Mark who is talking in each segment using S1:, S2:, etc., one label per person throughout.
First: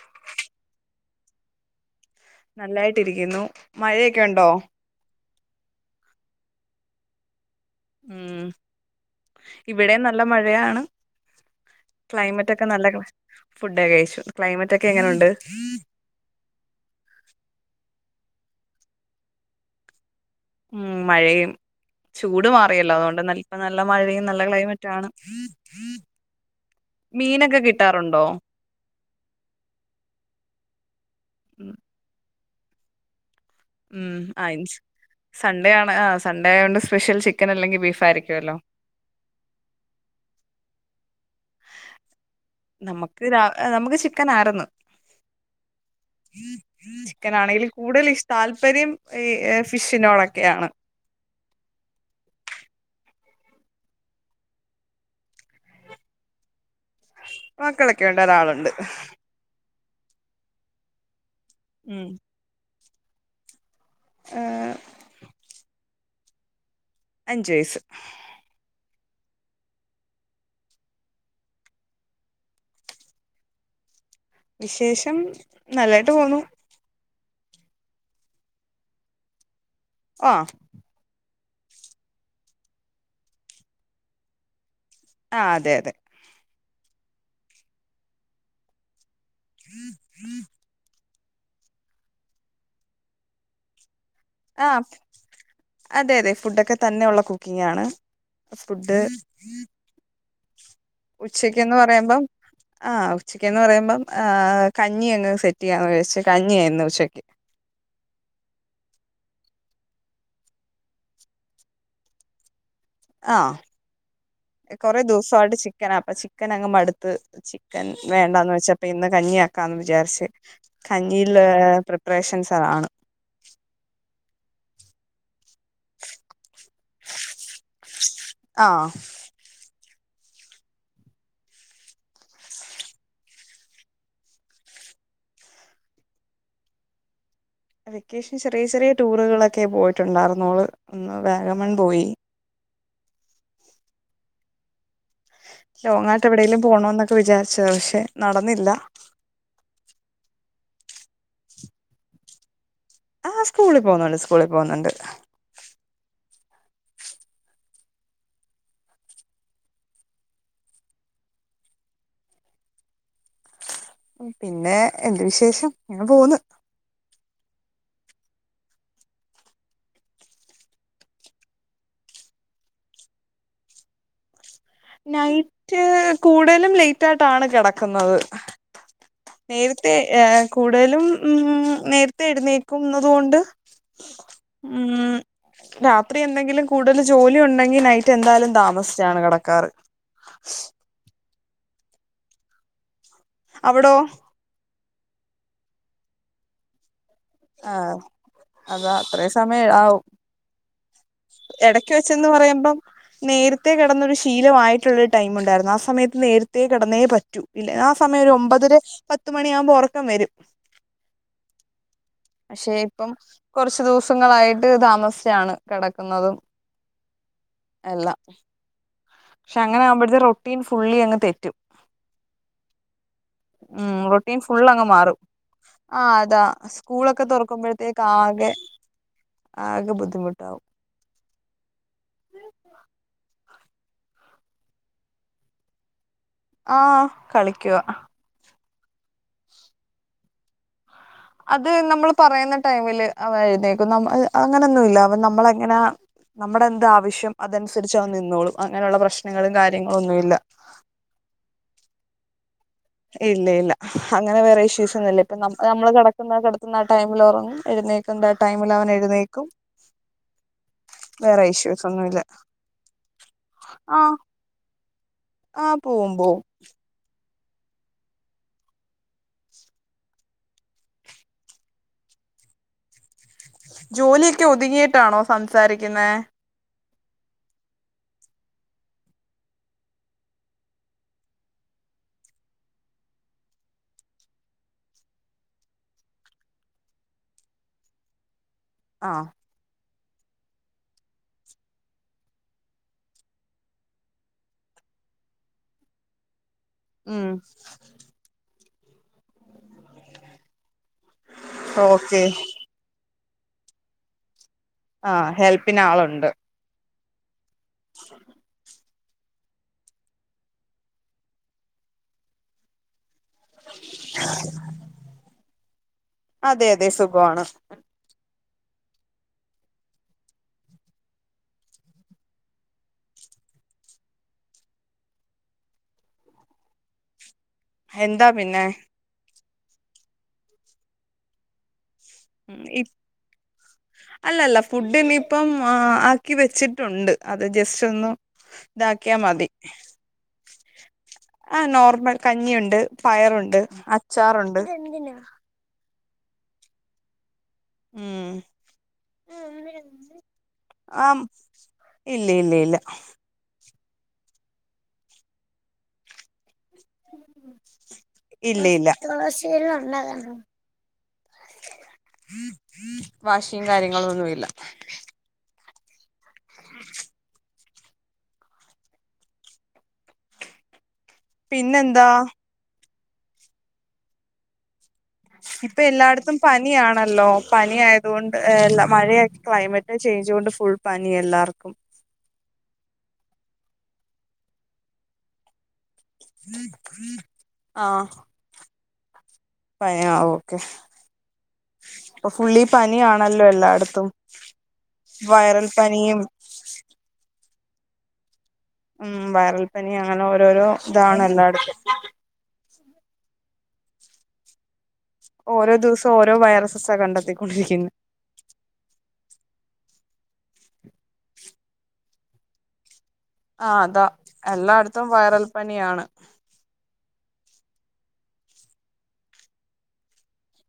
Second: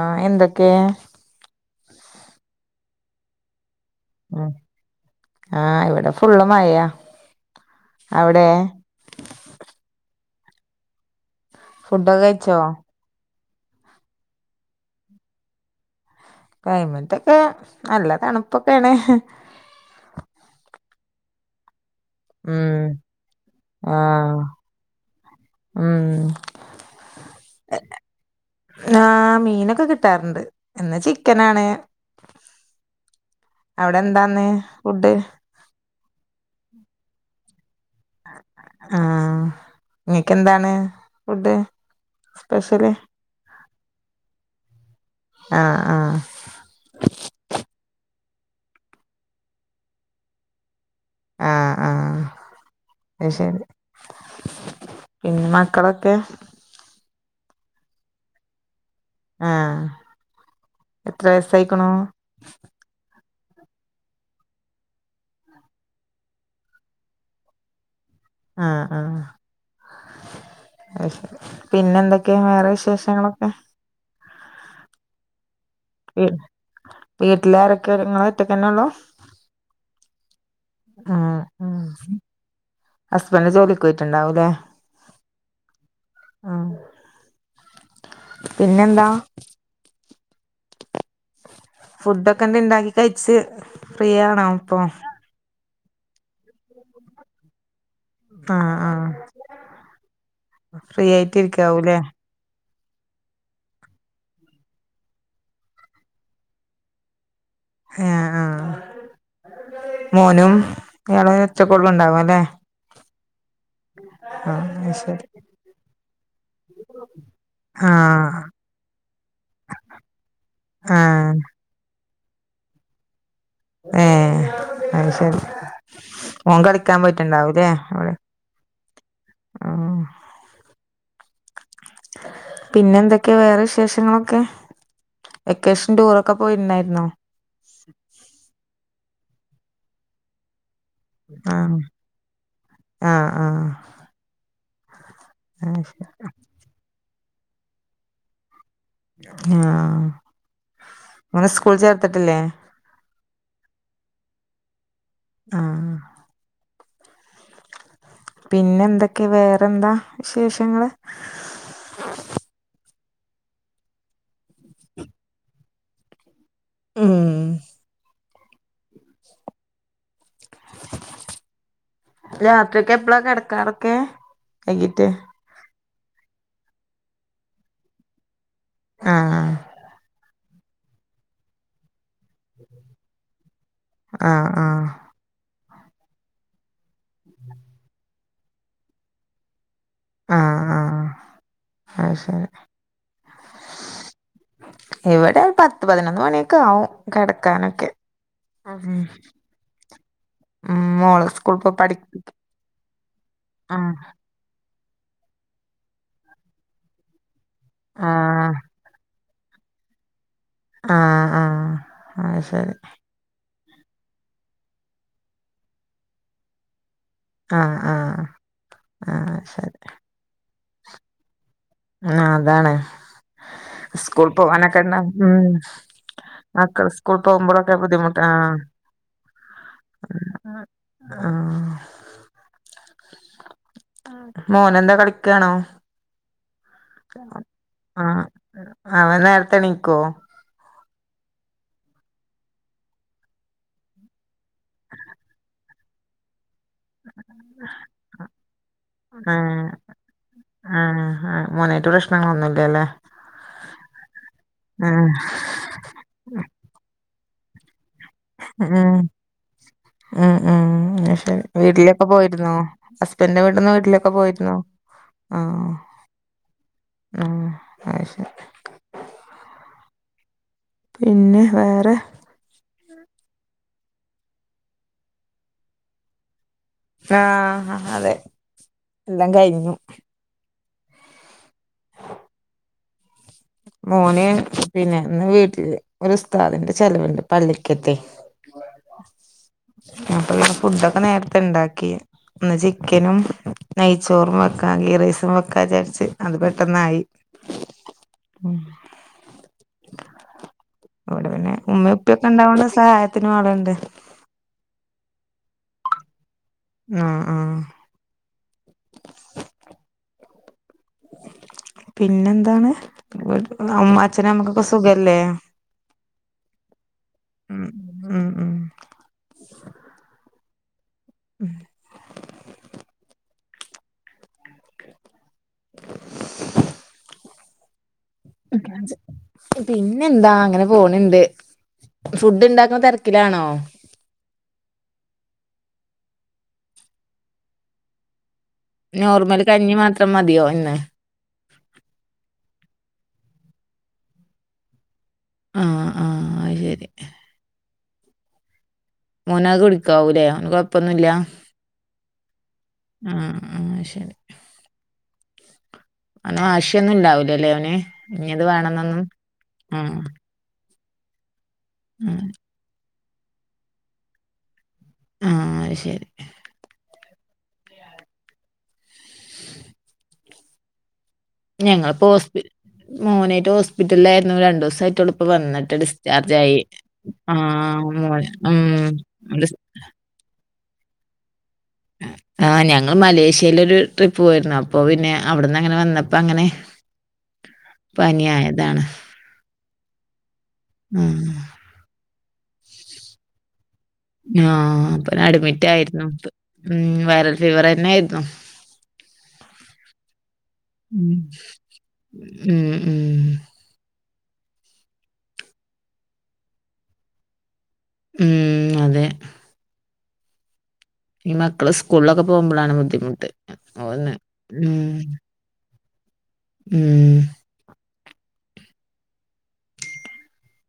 S1: ആഹ് എന്തൊക്കെ
S2: നല്ലായിട്ടിരിക്കുന്നു മഴയൊക്കെ
S1: ഉം
S2: ഉണ്ടോ?
S1: ആഹ് ഇവിടെ ഫുള്ളള് മഴയാ അവിടെ
S2: ഇവിടെ നല്ല മഴയാണ്
S1: ഫുഡൊക്കെ
S2: ക്ലൈമറ്റ്
S1: കഴിച്ചോ
S2: ഒക്കെ നല്ല [unintelligible] ഫുഡൊക്കെ കഴിച്ചു ക്ലൈമറ്റ് ഒക്കെ എങ്ങനെയുണ്ട്?
S1: ക്ലൈമറ്റ് ഒക്കെ നല്ല തണുപ്പൊക്കെയാണ്
S2: ഉം മഴയും ചൂട്
S1: ഉം
S2: മാറിയല്ലോ അതുകൊണ്ട് നപ്പ നല്ല മഴയും
S1: ആഹ്
S2: നല്ല ക്ലൈമറ്റ ആണ്
S1: ഉം
S2: മീനൊക്കെ കിട്ടാറുണ്ടോ
S1: ആഹ് മീനൊക്കെ കിട്ടാറുണ്ട് ഇ ന്നാ ചിക്കനാണ് അവിടെ
S2: ഉ
S1: എന്താന്ന്
S2: ആൻച്
S1: ഫുഡ്
S2: സൺഡേ ആണ് ആ സൺഡേ ആയൊണ്ട് സ്പെഷ്യൽ ചിക്കൻ അല്ലെങ്കിൽ ബീഫ് ആയിരിക്കുല്ലോ
S1: ആഹ് നിങ്ങക്കന്താണ് ഫുഡ് സ്പെഷ്യല്
S2: നമുക്ക് നമുക്ക് ചിക്കൻ ആരുന്നു
S1: ആഹ് ആഹ്
S2: ചിക്കൻ ആണെങ്കിൽ കൂടുതൽ ഈ താല്പര്യം ഈ ഫിഷിനോടൊക്കെയാണ്
S1: ആഹ് ആഹ് ശരി പിന്നെ മക്കളൊക്കെ
S2: മക്കളൊക്കെ വേണ്ട ഒരാളുണ്ട്
S1: ആഹ് എത്ര വയസായിക്കണു
S2: ഏഹ് അഞ്ച് വയസ്സ്
S1: ആഹ് ആഹ് പിന്നെ എന്തൊക്കെയാ വേറെ വിശേഷങ്ങളൊക്കെ
S2: വിശേഷം നല്ലായിട്ട് പോന്നു
S1: വീട്ടിലാരൊക്കെ നിങ്ങളൊറ്റക്കന്നെ ഉള്ളോ
S2: ആഹ്
S1: ഉം ഹസ്ബൻഡ് ജോലിക്ക് പോയിട്ടുണ്ടാവൂലേ
S2: ആഹ് അതെ അതെ
S1: ആഹ് പിന്നെന്താ
S2: ഹ ഹും
S1: ഫുഡ് ഒക്കെ എന്തെ ഉണ്ടാക്കി കഴിച്ച് പ്രിയ
S2: ആഹ് അതെ അതെ ഫുഡൊക്കെ തന്നെള്ള കുക്കിംഗ് ആണ്
S1: ആഹ്
S2: ഫുഡ്
S1: ആഹ് ഫ്രീ ആയിട്ട്
S2: ഉച്ചക്ക്ന്ന്
S1: ഇരിക്കാവൂല്ലേ
S2: പറയുമ്പം ആഹ് ഉച്ചക്ക്ന്ന് പറയുമ്പം കഞ്ഞി അങ്ങ് സെറ്റ് ചെയ്യാന്ന് ചിച്ച കഞ്ഞി ആയിരുന്നു ഉച്ചയ്ക്ക്
S1: ആഹ് ആഹ് മോനും ഇയാള ഒച്ചക്കള്ളും ഉണ്ടാവല്ലേ ആഹ്
S2: ആഹ്
S1: അത്
S2: കൊറെ
S1: ശരി
S2: ദിവസമായിട്ട് ചിക്കനപ്പൊ ചിക്കൻ അങ്ങുമടുത്ത് ചിക്കൻ
S1: ആഹ്
S2: വേണ്ടാന്ന് വെച്ചപ്പ ഇന്ന് കഞ്ഞി ആക്കാന്ന് വിചാരിച്ച് കഞ്ഞിൽ
S1: ആഹ്
S2: അങ്‌ ത്രി ഓ പ്രഷൻ സർ ആണ്
S1: ഏഹ് അത് ശരി ഓന് കളിക്കാൻ പോയിട്ടുണ്ടാവലേ അവിടെ
S2: ആ
S1: ആ പിന്നെന്തൊക്കെ വേറെ വിശേഷങ്ങളൊക്കെ വെക്കേഷൻ ടൂറൊക്കെ പോയിണ്ടായിരുന്നോ
S2: വെക്കേഷൻ ചെറിയ ചെറിയ ടൂറുകളൊക്കെ പോയിട്ടുണ്ടായിരുന്നോള് ഒന്ന് വേഗമൺ പോയി
S1: ആഹ് ആഹ് ആഹ്
S2: ലോങ്ങായിട്ട് എവിടെേങലും പോണോ എന്നൊക്കെ വിചാരിച്ചത് പക്ഷെ നടന്നില്ല
S1: ആഹ് അങ്ങനെ സ്കൂൾ ചേർത്തിട്ടില്ലേ
S2: ആഹ് സ്കൂളിൽ പോന്നുണ്ട് സ്കൂളിൽ പോകുന്നുണ്ട്
S1: ആഹ് പിന്നെ എന്തൊക്കെ വേറെന്താ വിശേഷങ്ങള്
S2: പിന്നെ എന്ത് വിശേഷം അങ്ങനെ പോവ്ന്ന്
S1: മ് ഉം രാത്രിക്കെ എപ്പളാ കിടക്കാറൊക്കെ
S2: നൈറ്റ് കൂടുതലും ലെയിറ്റായിട്ടാണ് കിടക്കുന്നത്
S1: ആഹ്
S2: നേരത്തെ എഹ് കൂടുതലും നേര നേരത്തെഴുന്നേക്കുന്നതുകൊണ്ട്
S1: ആഹ് ആഹ്
S2: ഉം രാത്രി എന്തെങ്കിലും കൂടുതൽ ജോലി ഉണ്ടെങ്കിൽ നൈറ്റ് എന്തായാലും താമസിച്ചാണ് കെടക്കാറ്
S1: ആഹ് ആഹ് ഐശരി
S2: അവടോ?
S1: ഇവിടെ ഒരു പത്ത് പതിനൊന്ന് മണിയൊക്കെ ആവും കെടക്കാനൊക്കെ
S2: ആഹ് അതാ
S1: ഉം
S2: അത്രയും സമയം ആവും
S1: ഉം മോളെ സ്കൂളിപ്പോ
S2: എടക്ക് വെച്ചന്ന്
S1: പഠിപ്പിക്ക
S2: പറയുമ്പം നേരത്തെ
S1: ആഹ്
S2: കെടന്നൊരി ശീലമായിട്ടുള്ളൊരു ടൈമുണ്ടായിരുന്നു ആ സമയത്ത് നേരത്തേ കിടന്നേ പറ്റൂ ഇല്ല ആ സമയൊരു
S1: ആഹ്
S2: ഒമ്പതെര പത്ത് മണിയാവുമ്പോ ഒറക്കം വരും
S1: ആഹ് ആഹ് അത്
S2: പക്ഷെ
S1: ശരി
S2: ഇപ്പം കുറച്ച് ദിവസങ്ങളായിട്ട് താമസിച്ചിട്ടാണ് കിടക്കുന്നതും
S1: ആഹ്
S2: എല്ല
S1: ആഹ് ആഹ്
S2: പക്ഷെ
S1: ശരി
S2: അങ്ങനെ ആവുമ്പോത്തിനും റൊട്ടീൻ ഫുള്ളി അങ്ങ് തെറ്റും
S1: ആ അതാണ്
S2: ഉം
S1: സ്കൂൾ
S2: റൊട്ടീൻ ഫുൾ അങ്ങ്
S1: പോവാനൊക്കെണ്ടാവു
S2: മാറും
S1: ഉം
S2: ആ അതാ
S1: മക്കൾ സ്കൂൾ
S2: സ്കൂളൊക്കെ
S1: പോകുമ്പോഴൊളൊക്കെ ബുദ്ധിമുട്ടാണോ
S2: അതൊകെ ബുദ്ധിമുട്ടാവും
S1: ആഹ് മോനെന്താ കളിക്കാണോ?
S2: ആഹ് കളിക്കുവാ
S1: ആഹ് അവൻ നേരത്തെ ണീക്കോ?
S2: അത് നമ്മള് പറയുന്ന ടൈമില് അവനെഴുന്നേക്കും അങ്ങനെയൊന്നുംല്ല അവ നമ്മളെങ്ങനെ നമ്മടെ എന്താവശ്യം അതനുസരിച്ച് അവൻ നിന്നോളും അങ്ങനെയുള്ള പ്രശ്നങ്ങളു കാര്യങ്ങളും ഒന്നു യില്ല
S1: ആ ആഹ് മോനായിട്ട് പ്രശ്നങ്ങളൊന്നുല്ലല്ലേ
S2: ഇല്ലയില്ല അങ്ങനെ വേറെ ഇഷ്യൂസ്
S1: ആഹ്
S2: ഒന്നുല്ല ഇപ്പ നമ്മള് കിടക്കുന്ന കിടക്കുന്ന ആ ടൈമിലുറങ്ങും എഴുന്നേക്കും എണീക്കേണ്ട ടൈമിൽ അവൻ എഴുന്നേക്കും
S1: അ അ.
S2: വേറെ ഇഷ്യൂസ്
S1: വീട്ടിലൊക്കെ
S2: ഒന്നുമില്ല
S1: പോയിരുന്നോ ഹസ്ബന്റിന്റെ വീട്ടന്ന്
S2: ആ
S1: വീട്ടിലേക്കൊക്കെ പോയിരുന്നോ?
S2: ആ പോവും പോവും
S1: ആ അത് ശരി പിന്നെ വേറെ
S2: ജോലിയൊക്കെ ഒതുങ്ങിട്ടാണോ സംസാരിക്കുന്നേ?
S1: ആന് അതെ എല്ലാം കയിഞ്ഞു മോന് പിന്നെന്ന് വീട്ടില് ഒരുസ്താദിന്റെ ചെലവുണ്ട് പള്ളിക്കത്തെ ആ ആപ്പൊ ഫുഡൊക്കെ നേരത്തെ ഇണ്ടാക്കി ഇന്ന് ചിക്കനും നെയ്ച്ചോറും വെക്കാ ഗീറൈസും വെക്കാന്നിജാരിച്ച് അത് പെട്ടെന്ന് ആയി
S2: ഉം
S1: ഉം ഇവിടെ പിന്നെ ഉമ്മയും
S2: ഓക്കെ
S1: ഉപ്പയൊക്കെ ഉണ്ടാവണെ സഹായ ത്തിനും ആളുണ്ട്
S2: ആ ഹെൽപ്പിനാളുണ്ട്
S1: ആഹ് ആ
S2: [inaudible]
S1: [inaudible] പിന്നെന്താണ് അമ്മ അച്ഛനെമ്മക്കൊക്കെ സുഖല്ലേ
S2: അതെ അതെ സുഖവാണ്
S1: ഉം ഉം ഉം ഉം
S2: എന്താ പിന്നെ
S1: പിന്നെ എന്താ അങ്ങനെ പോണണ്ട് ഫുഡ് ഉണ്ടാക്കുന്ന തിരക്കിലാണോ
S2: അല്ലല്ല ഫുഡ് ഇനിയിപ്പം ആക്കി വെച്ചിട്ടുണ്ട് അത് ജസ്റ്റ് ഒന്നും
S1: നോർമൽ കഞ്ഞി മാത്രം മതിയോ ഇന്ന്
S2: ആഹ് നോർമൽ കഞ്ഞിയുണ്ട് പയറുണ്ട് അച്ചാറുണ്ട്
S1: ആഹ്ആഹ് അയ് ശരി
S2: ഉം
S1: മോനാകെ കുടിക്കാവൂല്ലേ ഓന് കൊഴപ്പൊന്നുമില്ല
S2: ആ ഇല്ല ഇല്ല ഇല്ല
S1: ഉ ആഹ് ശരി അവന് വാശി ഒന്നും ഉണ്ടാവില്ലലല്ലേ അവന് ഇന്നത്
S2: ഇല്ല ഇല്ല
S1: വേണംന്നൊന്നും ഉ ഉം
S2: വാശിയും കാര്യങ്ങളും ഒന്നുംല്ല
S1: ആ ഹ്ശരി
S2: ഉ
S1: ഞങ്ങൾ പ്പ
S2: പിന്നെന്താ
S1: ഹോസ്പിറ്റലിൽ മോനായിട്ട് ഹോസ്പിറ്റലിലായിരുന്നു രണ്ടു ദിവസമായിട്ടുള്ളു
S2: ഇപ്പൊ എല്ലായിടത്തും പനിയാണല്ലോ പനി
S1: ആഹ് മോന്
S2: ആയതുകൊണ്ട്
S1: ഉം
S2: മഴയ
S1: ഡിസ്
S2: ക്ലൈമറ്റ് ചേയിഞ്ച് കൊണ്ട് ഫുൾ പനി എല്ലാവർക്കും
S1: ആഹ് ഞങ്ങൾ മലേഷ്യൽ ഒരു ട്രിപ്പ് പോയിരുന്നു അപ്പോ പിന്നെ അവിടുന്ന് അങ്ങനെ വന്ന പ്പം അങ്ങനെ പനിയായതാണ്
S2: പനിയ ഓക്കെ
S1: ഉം
S2: ഇപ്പ ഫുള്ളി പനാണല്ലോ എല്ലായിടത്തും
S1: ആഹ് അപ്പൊ അഡ്മിറ്റ്
S2: വൈറൽ
S1: ആയിരുന്നു
S2: പനിയും
S1: ഉ വൈറൽ ഫീവർ തന്നെ ആയിരുന്നു
S2: ഉം വയറൽപ്പനി അങ്ങനെ ഓരോരോ
S1: ഉം
S2: ഇതാണ് എല്ലായിടത്തും
S1: ഉം ഉം
S2: ഓരോ ദിവസം ഓരോ വൈറസസ്സാ കണ്ടെത്തിക്കൊണ്ടിരിക്കുന്നു
S1: ഉം അതെ ഈ മക്കള് സ്കൂളിലൊക്കെ പോകുമ്പോഴാണ് ബുദ്ധിമുട്ട്
S2: ആഹ് അതാ
S1: ഓന്ന് ഉം
S2: എല്ലായിടത്തും വൈറൽ പനിയാണ്
S1: ഉം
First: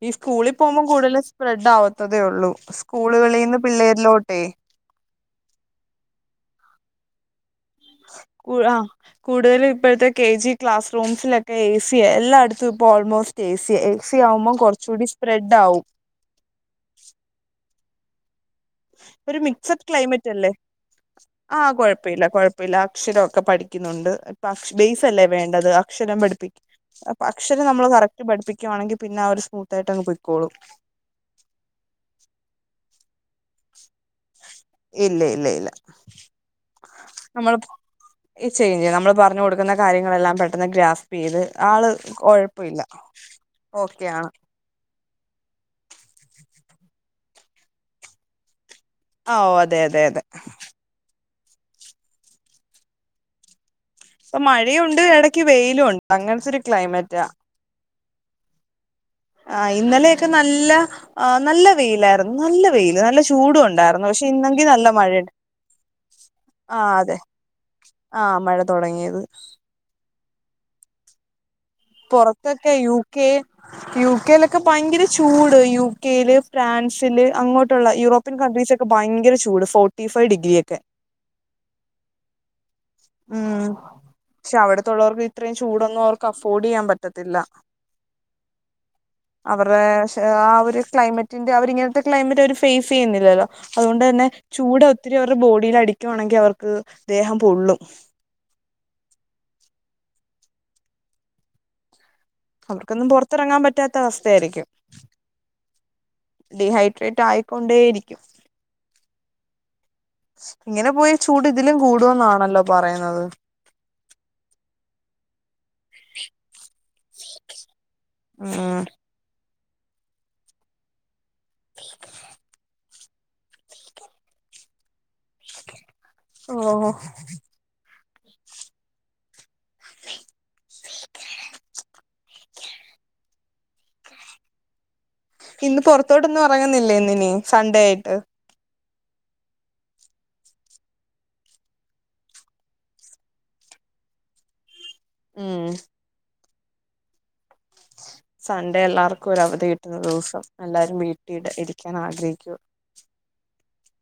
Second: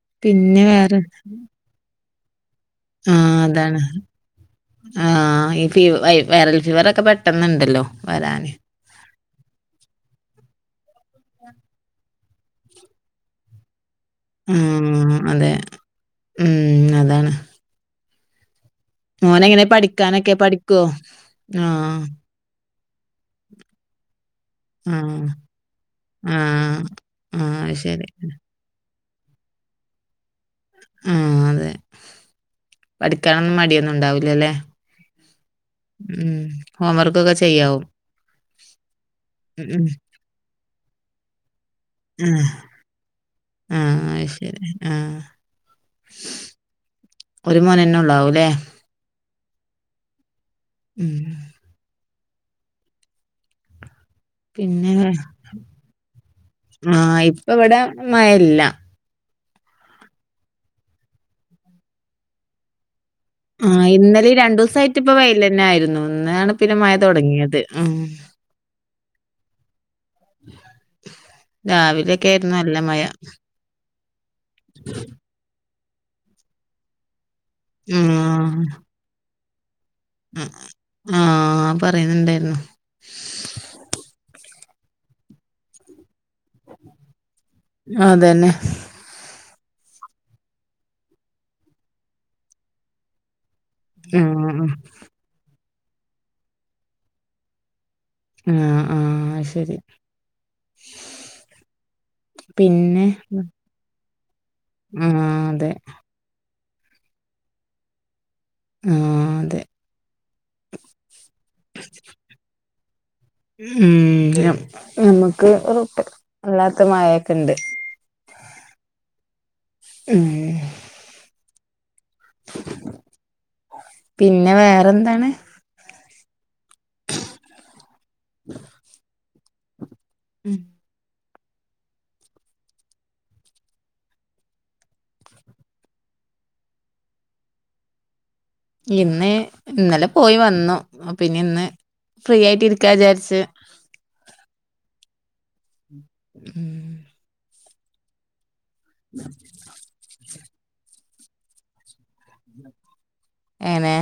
S2: ഈ സ്കൂളിൽ
S1: പിന്നെ
S2: പോക്പം
S1: വേറെ
S2: കൂടുതലും സ്പ്രെഡ് ആവത്തതേ ഉള്ളൂ
S1: ആഹ്
S2: സ്കൂളുകളിൽന്ന്
S1: അതാണ്
S2: പിള്ളേരിലോട്ടേ
S1: ആഹ് ഈ ഫീ വൈറൽ ഫീവർ ഒക്കെ പെട്ടെന്നുണ്ടല്ലോ വരാന്
S2: പുഴ കൂടുതലും ഇപ്പോഴത്തെ കെ ജി ക്ലാസ് റൂംസിലൊക്കെ എഏ സി എല്ലായിടത്തും ഇപ്പോൾ ഓൾമോസ്റ്റ് എഏ സി ഏസി ആവുമ്പം കുറച്ച്കൂടി
S1: ആഹ് അതെ
S2: സ്പ്രെഡ് ആകും
S1: ഉം അതാണ്
S2: ഒരു
S1: മോനെങ്ങനെ
S2: മിക്സഡ് ക്ലൈമറ്റ്
S1: പഠിക്കാനൊക്കെ
S2: അല്ലേ
S1: പഠിക്കോ
S2: ആഹ് കുഴപ്പമില്ല കുഴപ്പമില്ല അക്ഷരമൊക്കെ പഠിക്കുന്നുണ്ട് ക്ലാസ്ബേസ് അല്ലേ
S1: ആഹ്
S2: വേണ്ടത് അക്ഷരം പഠിപ്പിക്ക
S1: ആഹ്
S2: അക്ഷരം
S1: ആഹ്
S2: നമ്മള്
S1: ശരി
S2: കറക്റ്റ് പഠിപ്പിക്ക പിക്കുകവാണെങ്കിൽന്നെ അവര് സ്മൂത്തയിട്ട് അങ് പോയ് ക്കോളും
S1: ആഹ് അതെ പഠിക്കാനൊന്നും മടിയൊന്നും ഉണ്ടാവില്ല ല്ലേ
S2: ഇല്ല ഇല്ല ഇല്ല
S1: ഉം ഹോം വർക്ക്ൊക്കെ
S2: നമ്മൾ
S1: ചെയ്യാവും
S2: ചെയ്യും ചെയ്യും നമ്മള് പറഞ്ഞു കൊടുക്കുന്ന
S1: ഉം ഉം
S2: കാര്യങ്ങളെല്ലാം പെട്ട ഗ്രാഫ്പ് ചെയ്ത് ആള്
S1: ആഹ്
S2: കുഴപ്പില്ല ഓക്കെ ആണ്
S1: ആഹ ഒരു മോനന്നെ ഉള്ളാവൂല്ലേ
S2: ഓ അതെ അതെ അതെ
S1: ഉം
S2: ഇപ്പൊ
S1: പിന്നെ
S2: മഴയുണ്ട് ഇടക്ക് വെയിലും ഉണ്ട് അങ്ങനത്തെ ഒരു ക്ലൈമറ്റാ
S1: ഇപ്പൊ ഇവിടെ മഴയില്ല
S2: ആ, ഇന്നലെയൊക്കെ നല്ല നല്ല വെയിലായിരുന്നു നല്ല വെയില് നല്ല ചൂ ചൂടു
S1: ആഹ്
S2: ഉണ്ടായിരുന്നു പക്ഷെ
S1: ഇന്നലേം
S2: ഇന്നെങ്കിൽ നല്ല
S1: രണ്ടൂസായിട്ട് ഇപ്പ
S2: മഴയുണ്ട്,
S1: വെയിലന്നായിരുന്നു. ഇന്നാണ് പിന്നെ
S2: ആ
S1: മഴ
S2: അതെ
S1: തൊടങ്ങിയത്. ഉം
S2: ആ മഴ തുടങ്ങിയത്
S1: രാവിലെക്കെ ആയിരുന്നു,
S2: പുറത്തൊക്കെ
S1: നല്ല
S2: യു
S1: മഴ
S2: കെ യു കെയിലൊക്കെ ഭയങ്കര ചൂട് യു കെയില്, ഫ്രാൻസില് അങ്ങോട്ടുള്ള യൂറോപ്പ്
S1: ആഹ്
S2: കൺട്രീസൊക്കെ ഭയങ്കര ചൂട് ഫോർട്ടിഫൈവ് ഡിഗ്രിയൊക്കെ
S1: ആഹ പറയുന്നുണ്ടായിരുന്നു
S2: ഉം, ക്ഷെ അവിടത്തുള്ളവർക്ക് ഇത്രയും ചൂടൊന്നും അവർക്ക് അഫോർഡ് ചെയ്യാൻ പറ്റത്തില്ല
S1: അതന്നെ
S2: അവരുടെ ആ ഒരു ക്ലൈമറ്റിന്റെ അവരിങ്ങനത്തെ ക്ലൈമറ്റ് അവര് ഫേസ് ചെയ്യുന്നില്ലല്ലോ അതുകൊണ്ട് തന്നെ
S1: ആഹ്
S2: ചൂട് ഒത്തിരി അവരുടെ ബോഡില് അടിക്കുവാണെങ്കിൽ അവർക്ക് ദേഹം പൊള്ളും
S1: ആഹ ആഹ ശരി പിന്നെ
S2: അവർക്കൊന്നും പുറത്തിറങ്ങാൻ പറ്റാത്ത അവസ്ഥയായിരിക്കും
S1: ഉം അതെ
S2: ഡീഹൈഡ്രേറ്റ് ആയിക്കൊണ്ടേയിരിക്കും
S1: ആഹ് അതെ.
S2: ഇങ്ങനെ പോയ ചൂട് ഇതിലും കൂടു എന്നാണല്ലോ പറയുന്നത്
S1: ഉം, നമ്മുക്ക് അല്ലാത്ത മയൊക്കെ ഉണ്ട്
S2: ആഹ്
S1: ഉം
S2: [unintelligible]
S1: പിന്നെ വേറെ എന്താണ്
S2: ഓ
S1: [unintelligible] ഉം
S2: [unintelligible] ഇന്ന് പുറത്തോട്ടൊന്നും ഇറങ്ങുന്നില്ലേ ഇന്ന്നി സൺഡേ ആയിട്ട്.
S1: ഇന്ന് ഇന്നലെ പോയി വന്നു പിന്നെ ഇന്ന് ഫ്രീ ആയിട്ട് ഇരിക്കാ വിചാരിച്
S2: ഉം
S1: ഉം
S2: സൺഡേ എല്ലാവർക്കും ഒര അവധി കിട്ടുന്ന ദിവസം എല്ലാവരും വീട്ടിടെ ഇരിക്കാൻ ആഗ്രഹിക്കൂ
S1: എ ന്നെ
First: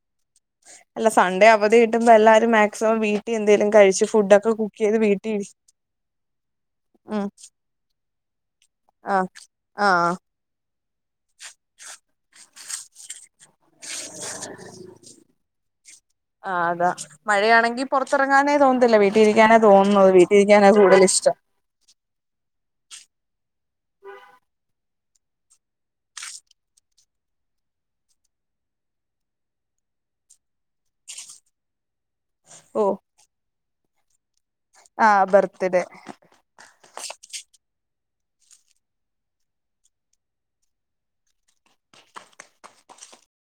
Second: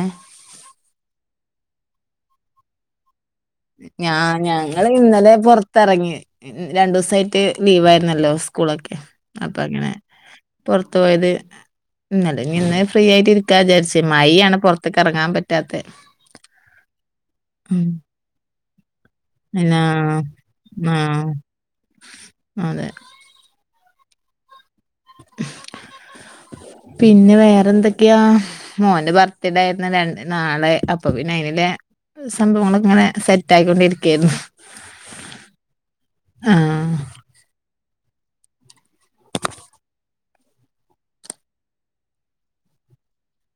S2: അല്ല സൺഡേ അവധി കട്ടുമ്പോ എല്ലാരും മാക്സിമം വീ ട്ടി എന്തെങ്കിലും
S1: ഞാ ഞങ്ങള് ഇന്നലെ പുറത്തിറങ്ങി രണ്ടു
S2: ഉം
S1: ദിവസയിട്ട് ലീവ് ആയിരുന്നല്ലോ സ്കൂളൊക്കെ
S2: ആഹ്
S1: അപ്പ അങ്ങനെ
S2: ആഹ്
S1: പുറത്ത പോയത് ഇന്നല്ലേ ഇന്ന് ഫ്രീ ആയിട്ട് ഇ വിചാരിച്ച മഴ ആണ് പുറത്തേക്ക് ഇറങ്ങാൻ പറ്റാത്ത
S2: പുറത്തിറങ്ങാനേ തോന്നുന്നല്ല വീട്ടിലിരിക്കാനെ തോന്നുന്നത്, വീട്ടിരിക്കാനാണ് കൂടുതൽ
S1: ആഹ്
S2: ഇഷ്ടം
S1: അതെ പിന്നെ വേറെന്തൊക്കെയാ മോന്റെ ബർത്ത്ഡേ ആയിരുന്നു രണ്ട് നാളെ അപ്പൊ പിന്നെ അയിനല് സംഭവങ്ങൾ
S2: ഓഹ്
S1: ഇങ്ങനെ സെറ്റ് ആയിക്കൊണ്ടിരിക്കയായിരുന്നു
S2: ആഹ് ബർത്തഡേ
S1: ആഹ്